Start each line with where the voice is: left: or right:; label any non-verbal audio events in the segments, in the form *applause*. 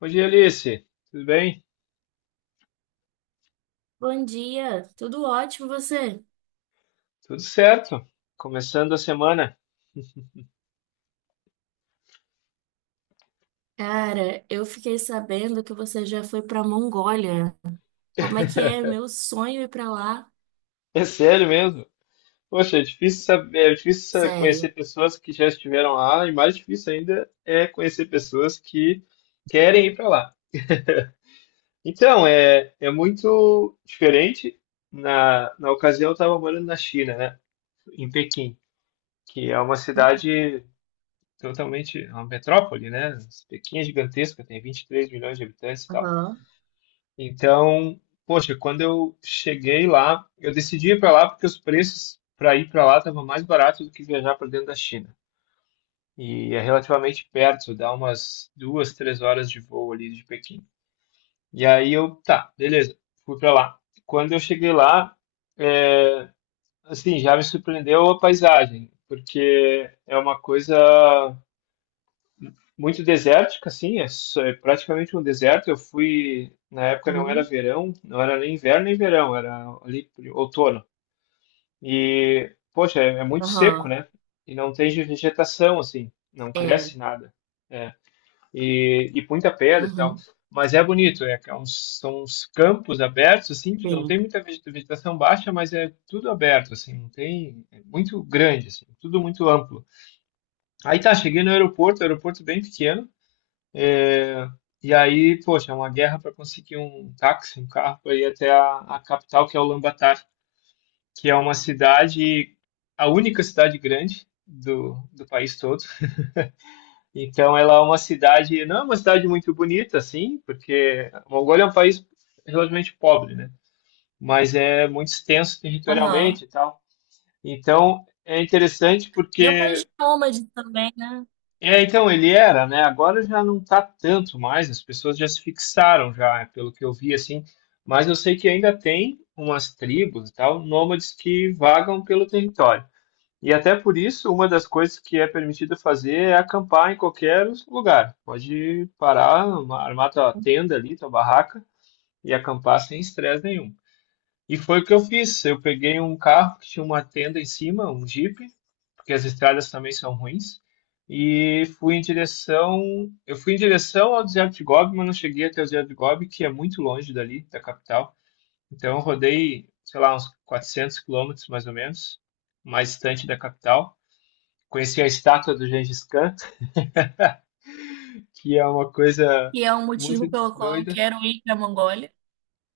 left: Bom dia, Alice. Tudo bem?
right: Bom dia, tudo ótimo você?
left: Tudo certo? Começando a semana. *laughs*
right: Cara, eu fiquei sabendo que você já foi pra Mongólia. Como é que é? Meu sonho é ir pra lá.
left: É sério mesmo? Poxa, é difícil saber, conhecer
right: Sério.
left: pessoas que já estiveram lá e mais difícil ainda é conhecer pessoas que querem ir para lá. Então, é muito diferente. Na ocasião, eu estava morando na China, né? Em Pequim, que é uma cidade totalmente, é uma metrópole, né? Pequim é gigantesca, tem 23 milhões de habitantes e tal.
right: Aham.
left: Então, poxa, quando eu cheguei lá, eu decidi ir para lá porque os preços para ir para lá estavam mais baratos do que viajar para dentro da China. E é relativamente perto, dá umas 2, 3 horas de voo ali de Pequim. E aí eu, tá, beleza, fui para lá. Quando eu cheguei lá, é, assim, já me surpreendeu a paisagem, porque é uma coisa muito desértica, assim, é praticamente um deserto. Eu fui, na época não era
right: Uhum.
left: verão, não era nem inverno nem verão, era ali por outono. E, poxa, é muito seco,
right: Aham.
left: né? E não tem vegetação, assim, não
right: É.
left: cresce nada. É, e muita pedra e tal.
right: Uhum.
left: Mas é bonito, é, que é uns, são uns campos abertos, assim, não
right: Sim.
left: tem muita vegetação baixa, mas é tudo aberto, assim, não tem, é muito grande, assim, tudo muito amplo. Aí tá, cheguei no aeroporto, aeroporto bem pequeno, é, e aí, poxa, é uma guerra para conseguir um táxi, um carro para ir até a capital, que é Ulaanbaatar, que é uma cidade, a única cidade grande do país todo. Então, ela é uma cidade, não é uma cidade muito bonita, assim, porque a Mongólia é um país relativamente pobre, né? Mas é muito extenso
right: Aham.
left: territorialmente e tal. Então, é interessante
right: E é um país
left: porque
right: de nômades também, né?
left: é, então ele era, né? Agora já não tá tanto mais, as pessoas já se fixaram já, é, pelo que eu vi assim, mas eu sei que ainda tem umas tribos e tal, nômades que vagam pelo território. E até por isso, uma das coisas que é permitido fazer é acampar em qualquer lugar. Pode parar, armar tua tenda ali, tua barraca e acampar sem estresse nenhum. E foi o que eu fiz. Eu peguei um carro que tinha uma tenda em cima, um Jeep, porque as estradas também são ruins, e fui em direção, eu fui em direção ao deserto de Gobi, mas não cheguei até o deserto de Gobi, que é muito longe dali, da capital. Então eu rodei, sei lá, uns 400 quilômetros mais ou menos, mais distante da capital. Conheci a estátua do Gengis Khan, que é uma coisa
right: Que é um motivo
left: muito
right: pelo qual eu
left: doida.
right: quero ir pra Mongólia.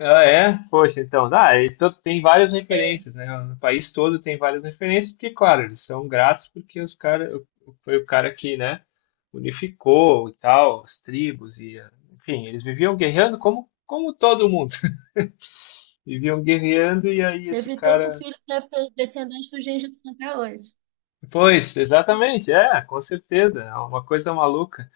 left: Ah, é? Poxa, então, ah, e tem várias
right: É.
left: referências, né? No país todo tem várias referências, porque, claro, eles são gratos porque os cara, foi o cara que, né, unificou e tal, as tribos e, eh, enfim, eles viviam guerreando como, como todo mundo. *laughs* Viviam guerreando e aí esse
right: Teve tanto
left: cara...
right: filho que deve descendente do Gengis Khan até hoje.
left: Pois, exatamente, é, com certeza, é uma coisa maluca.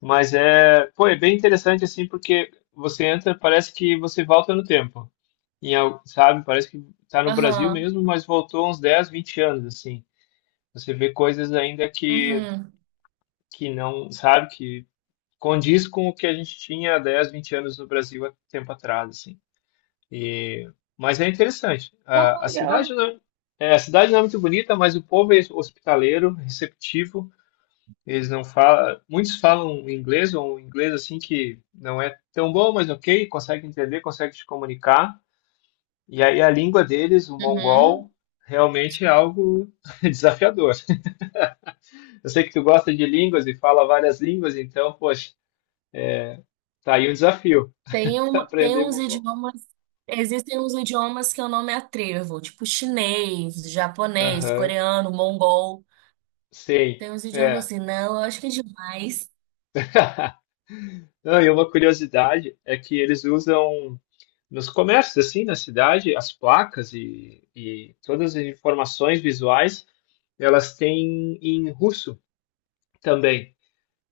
left: Mas é, pô, é bem interessante assim, porque você entra, parece que você volta no tempo. Sabe, parece que está no Brasil
right: Aham.
left: mesmo, mas voltou uns 10, 20 anos, assim. Você vê coisas ainda
right: Uhum.
left: que não, sabe, que condiz com o que a gente tinha há 10, 20 anos no Brasil há tempo atrás, assim. E, mas é interessante.
right: Pô,
left: A
right: que
left: cidade
right: legal.
left: não é, é, a cidade não é muito bonita, mas o povo é hospitaleiro, receptivo. Eles não falam, muitos falam inglês ou um inglês assim que não é tão bom, mas ok, consegue entender, consegue se comunicar. E aí a língua deles, o
right: Uhum.
left: mongol, realmente é algo *laughs* desafiador. Eu sei que tu gosta de línguas e fala várias línguas, então, poxa, tá aí um desafio,
right: Tem,
left: *laughs*
right: um, tem
left: aprender
right: uns
left: mongol.
right: idiomas, existem uns idiomas que eu não me atrevo, tipo chinês, japonês,
left: Aham,
right: coreano, mongol.
left: sim,
right: Tem uns idiomas
left: é.
right: assim, não, eu acho que é demais.
left: Não, e uma curiosidade é que eles usam nos comércios, assim, na cidade, as placas e todas as informações visuais, elas têm em russo também.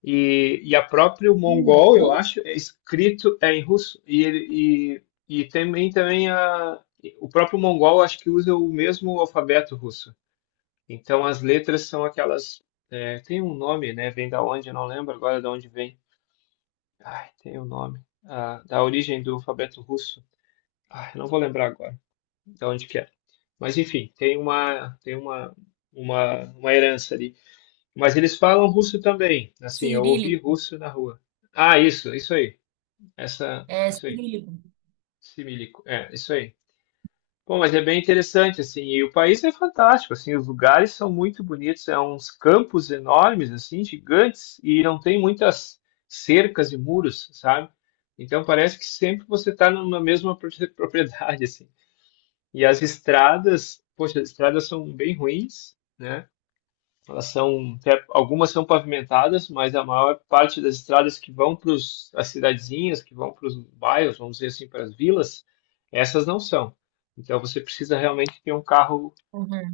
left: E a próprio
right: Hum,
left: mongol, eu
right: uh,
left: acho, é escrito é em russo. E, ele, e também, também a, o próprio mongol, acho que usa o mesmo alfabeto russo. Então as letras são aquelas. É, tem um nome, né? Vem da onde? Eu não lembro agora de onde vem. Ai, tem um nome. Ah, da origem do alfabeto russo. Ai, não vou lembrar agora de onde que é. Mas enfim, tem uma herança ali. Mas eles falam russo também. Assim, eu ouvi
right: cirílico,
left: russo na rua. Ah, isso aí. Essa,
right: é
left: isso aí.
right: cirílico.
left: Similico. É, isso aí. Bom, mas é bem interessante, assim, e o país é fantástico, assim, os lugares são muito bonitos, é uns campos enormes, assim, gigantes, e não tem muitas cercas e muros, sabe? Então parece que sempre você está numa mesma pro- *laughs* propriedade, assim. E as estradas, poxa, as estradas são bem ruins, né? Elas são, algumas são pavimentadas, mas a maior parte das estradas que vão para as cidadezinhas, que vão para os bairros, vamos dizer assim, para as vilas, essas não são. Então você precisa realmente ter um carro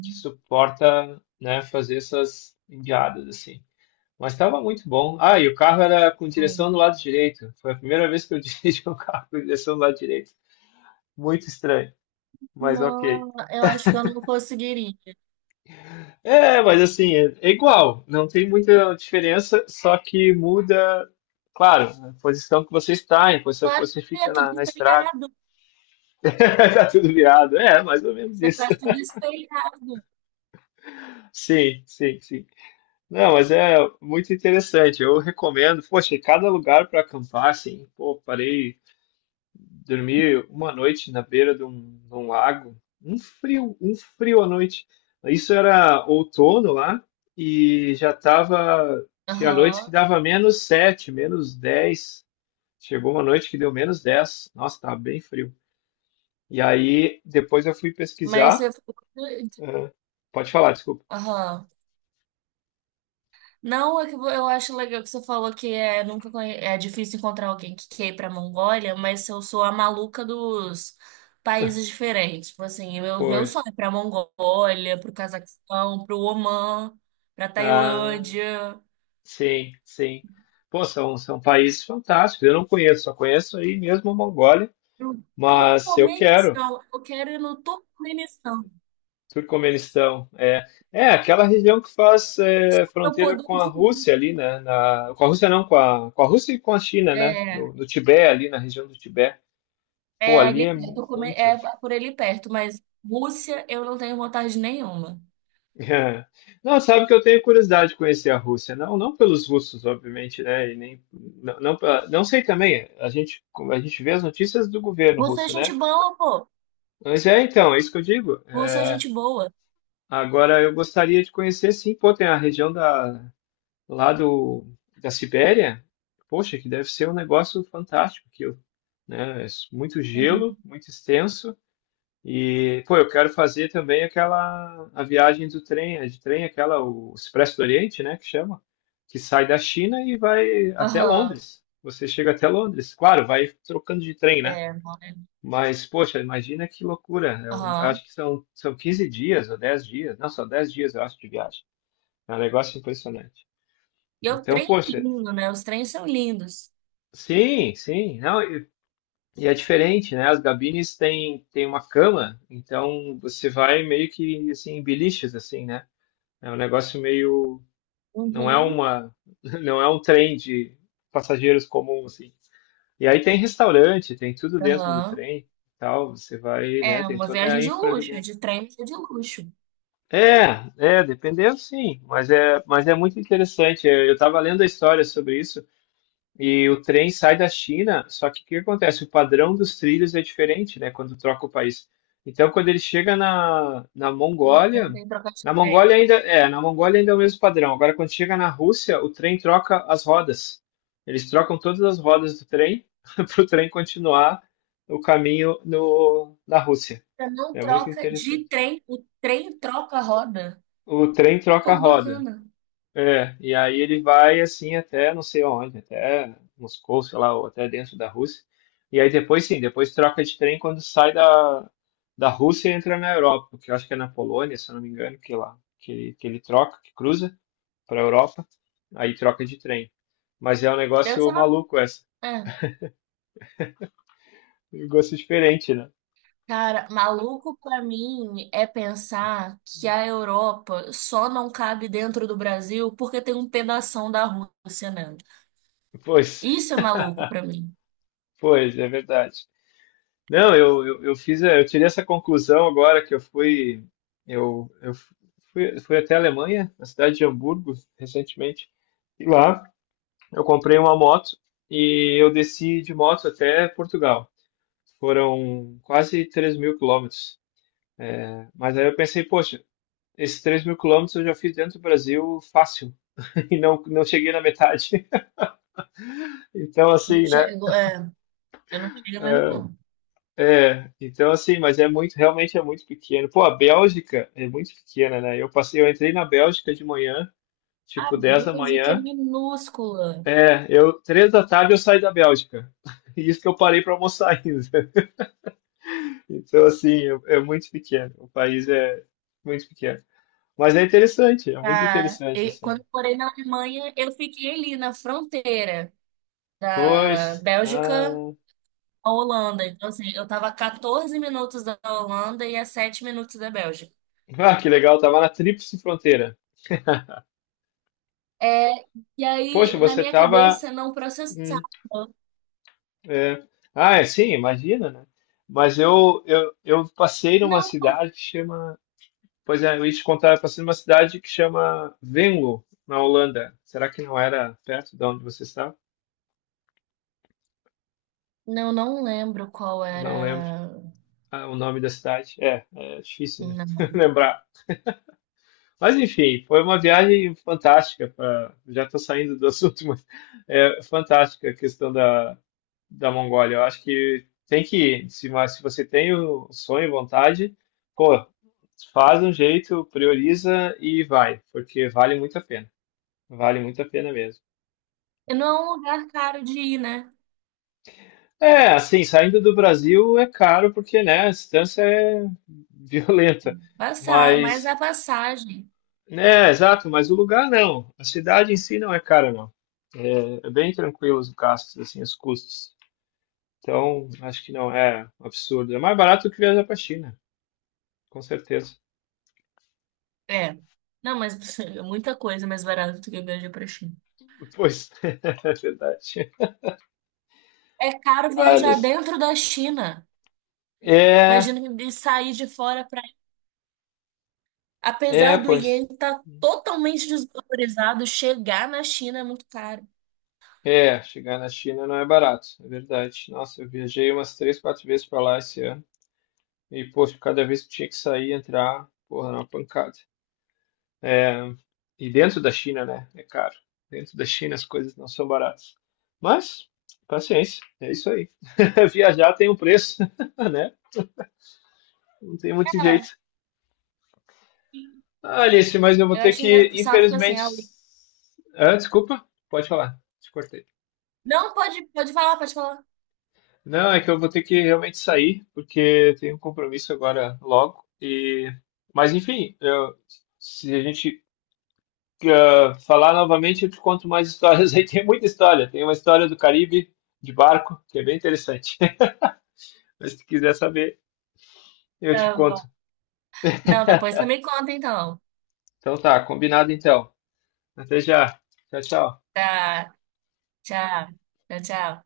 left: que suporta, né, fazer essas enguiadas assim. Mas estava muito bom. Ah, e o carro era com
right: Hum.
left: direção do lado direito. Foi a primeira vez que eu *laughs* dirigi um carro com direção do lado direito. Muito estranho, mas ok.
right: Não, eu acho que eu não conseguiria.
left: É, mas assim, é igual, não tem muita diferença, só que muda, claro, a posição que você está, a posição que
right: Claro
left: você
right: que
left: fica
right: é tudo
left: na, na estrada,
right: espelhado,
left: *laughs* tá tudo virado. É, mais ou menos
right: você
left: isso.
right: faz tudo espelhado.
left: Sim, sim, sim. Não, mas é muito interessante. Eu recomendo, poxa, cada lugar para acampar, assim, pô, parei. Dormi uma noite na beira de um lago, um frio à noite. Isso era outono lá e já tava, tinha noites que
right: Aham,
left: dava -7 -10. Chegou uma noite que deu -10. Nossa, tava bem frio. E aí depois eu fui
right: mas
left: pesquisar.
right: você.
left: Ah, pode falar, desculpa.
right: Aham. Não, é que eu acho legal que você falou que é, nunca conhe- é difícil encontrar alguém que quer ir pra Mongólia, mas eu sou a maluca dos países diferentes. Tipo assim, meu sonho
left: Pois.
right: é pra Mongólia, pro Cazaquistão, pro Omã, pra
left: Ah,
right: Tailândia,
left: sim, sim. Pô, são, são países fantásticos. Eu não conheço, só conheço aí mesmo a Mongólia,
right: pro
left: mas eu quero.
right: Turcomenistão. Eu quero ir no Turcomenistão.
left: Turcomenistão, é. É, aquela região que faz é,
right: Eu
left: fronteira
right: poder
left: com a
right: dizer.
left: Rússia ali, né? Na, com a Rússia não, com a Rússia e com a China, né?
right: É,
left: No, no Tibete, ali na região do Tibete. Pô,
right: é
left: ali
right: ali
left: é
right: perto,
left: muito.
right: é por ali perto, mas Rússia eu não tenho vontade nenhuma.
left: *laughs* Não, sabe que eu tenho curiosidade de conhecer a Rússia. Não, não pelos russos, obviamente, né? E nem, não, não, não sei também. A gente vê as notícias do governo
right: Rússia é
left: russo,
right: gente
left: né?
right: boa, pô.
left: Mas é, então, é isso que eu digo.
right: Rússia é
left: É,
right: gente boa.
left: agora, eu gostaria de conhecer, sim, pô, tem a região da, lá do, da Sibéria, poxa, que deve ser um negócio fantástico aquilo, né? É muito gelo, muito extenso. E, pô, eu quero fazer também aquela, a viagem do trem, a de trem, aquela, o Expresso do Oriente, né, que chama, que sai da China e vai até
right: Aham,
left: Londres. Você chega até Londres, claro, vai trocando de trem, né?
right: é, mora.
left: Mas, poxa, imagina que loucura. É um, eu
right: Aham.
left: acho que são, são 15 dias ou 10 dias, não, só 10 dias, eu acho, de viagem. É um negócio impressionante.
right: E o
left: Então,
right: trem é
left: poxa,
right: lindo, né? Os trens são lindos.
left: sim, sim. Não, e é diferente, né? As gabines têm, têm uma cama, então você vai meio que assim, em biliches, assim, né? É um negócio meio. Não é
right: Uhum.
left: uma. *laughs* Não é um trem de passageiros comum, assim. E aí tem restaurante, tem tudo dentro do
right: Aham.
left: trem e tal. Você vai, né?
right: É
left: Tem
right: uma
left: toda
right: viagem
left: a
right: de
left: infra ali
right: luxo, é
left: dentro.
right: de trem, é de luxo.
left: Dependendo, sim. Mas é muito interessante. Eu estava lendo a história sobre isso. E o trem sai da China, só que o que acontece? O padrão dos trilhos é diferente, né? Quando troca o país. Então, quando ele chega na
right: Né? Não
left: Mongólia,
right: tem troca de
left: na
right: trem.
left: Mongólia ainda é, na Mongólia ainda é o mesmo padrão. Agora, quando chega na Rússia, o trem troca as rodas. Eles trocam todas as rodas do trem *laughs* para o trem continuar o caminho no, na Rússia.
right: Você não
left: É muito
right: troca de
left: interessante.
right: trem, o trem troca a roda.
left: O trem troca
right: Pô,
left: a
right: que
left: roda.
right: bacana.
left: É, e aí ele vai assim até não sei onde, até Moscou, sei lá, ou até dentro da Rússia. E aí depois sim, depois troca de trem quando sai da, da Rússia e entra na Europa, que eu acho que é na Polônia, se eu não me engano, que lá que ele troca, que cruza para a Europa, aí troca de trem. Mas é um
right: Deve ser
left: negócio
right: uma.
left: maluco essa,
right: É.
left: um negócio diferente, né?
right: Cara, maluco pra mim é pensar que a Europa só não cabe dentro do Brasil porque tem um pedação da Rússia, né?
left: Pois,
right: Isso é maluco pra mim.
left: pois, é verdade. Não, eu fiz, eu tirei essa conclusão agora que eu fui, eu fui, fui até a Alemanha, na cidade de Hamburgo, recentemente, e lá eu comprei uma moto e eu desci de moto até Portugal. Foram quase 3 mil quilômetros. Mas aí eu pensei, poxa, esses 3 mil quilômetros eu já fiz dentro do Brasil fácil *laughs* e não, não cheguei na metade. *laughs* Então, assim, né?
right: É. Eu não chego mesmo, não.
left: É, então assim, mas é muito, realmente é muito pequeno. Pô, a Bélgica é muito pequena, né? Eu passei, eu entrei na Bélgica de manhã,
right: A
left: tipo 10 da
right: Bélgica é
left: manhã.
right: minúscula.
left: É, eu, 3 da tarde eu saí da Bélgica. *laughs* E isso que eu parei para almoçar ainda. *laughs* Então assim, é, é muito pequeno. O país é muito pequeno. Mas é interessante, é muito
right: Tá?
left: interessante
right: E quando
left: assim.
right: eu morei na Alemanha, eu fiquei ali na fronteira da
left: Pois,
right: Bélgica
left: ah,
right: à Holanda. Então, assim, eu tava a 14 minutos da Holanda e a 7 minutos da Bélgica.
left: ah, que legal, tava na tríplice fronteira.
right: É, e
left: Poxa,
right: aí, na
left: você
right: minha
left: tava
right: cabeça, não processava.
left: é. Ah, é, sim, imagina, né? Mas eu passei numa
right: Não,
left: cidade que chama. Pois é, eu ia te contar, eu passei numa cidade que chama Venlo, na Holanda. Será que não era perto de onde você está?
right: não, não lembro qual
left: Não lembro.
right: era.
left: Ah, o nome da cidade. É, é difícil, né? *laughs*
right: Não.
left: Lembrar. Mas enfim, foi uma viagem fantástica. Já estou saindo do assunto, *laughs* mas é fantástica a questão da, da Mongólia. Eu acho que tem que ir. Se, mas se você tem o sonho e vontade, pô, faz um jeito, prioriza e vai, porque vale muito a pena. Vale muito a pena mesmo.
right: Não é um lugar caro de ir, né?
left: É, assim, saindo do Brasil é caro porque, né, a distância é *laughs* violenta,
right: Passar, mas
left: mas
right: a passagem.
left: é, exato, mas o lugar não. A cidade em si não é cara, não. É, é bem tranquilo os gastos, assim, os custos. Então, acho que não é um absurdo. É mais barato que viajar para China, com certeza.
right: É. Não, mas *laughs* é muita coisa mais barata do que viajar pra China.
left: Pois, *laughs* é verdade.
right: É caro
left: Olha,
right: viajar dentro da China.
left: é,
right: Imagina de sair de fora para.
left: é,
right: Apesar do
left: pois,
right: iene estar totalmente desvalorizado, chegar na China é muito caro.
left: é, chegar na China não é barato, é verdade. Nossa, eu viajei umas 3, 4 vezes para lá esse ano e, poxa, cada vez que tinha que sair e entrar, porra, era uma pancada. É, e dentro da China, né? É caro. Dentro da China as coisas não são baratas. Mas, paciência, é isso aí. *laughs* Viajar tem um preço, *laughs* né? Não tem muito jeito.
right: É.
left: Ah, Alice, mas eu vou
right: Eu
left: ter
right: acho
left: que,
right: engraçado porque assim,
left: infelizmente.
right: a Ui-
left: Ah, desculpa, pode falar, te cortei.
right: Não, pode, pode falar, pode falar.
left: Não, é que eu vou ter que realmente sair, porque tenho um compromisso agora logo. E... Mas, enfim, se a gente ah, falar novamente, eu te conto mais histórias *laughs* aí. Tem muita história. Tem uma história do Caribe de barco, que é bem interessante. *laughs* Mas se quiser saber, eu te
right: Tá bom.
left: conto.
right: Não, depois você me conta então.
left: Então tá, combinado então. Até já. Tchau, tchau.
right: Tá, tchau. Tchau, tchau.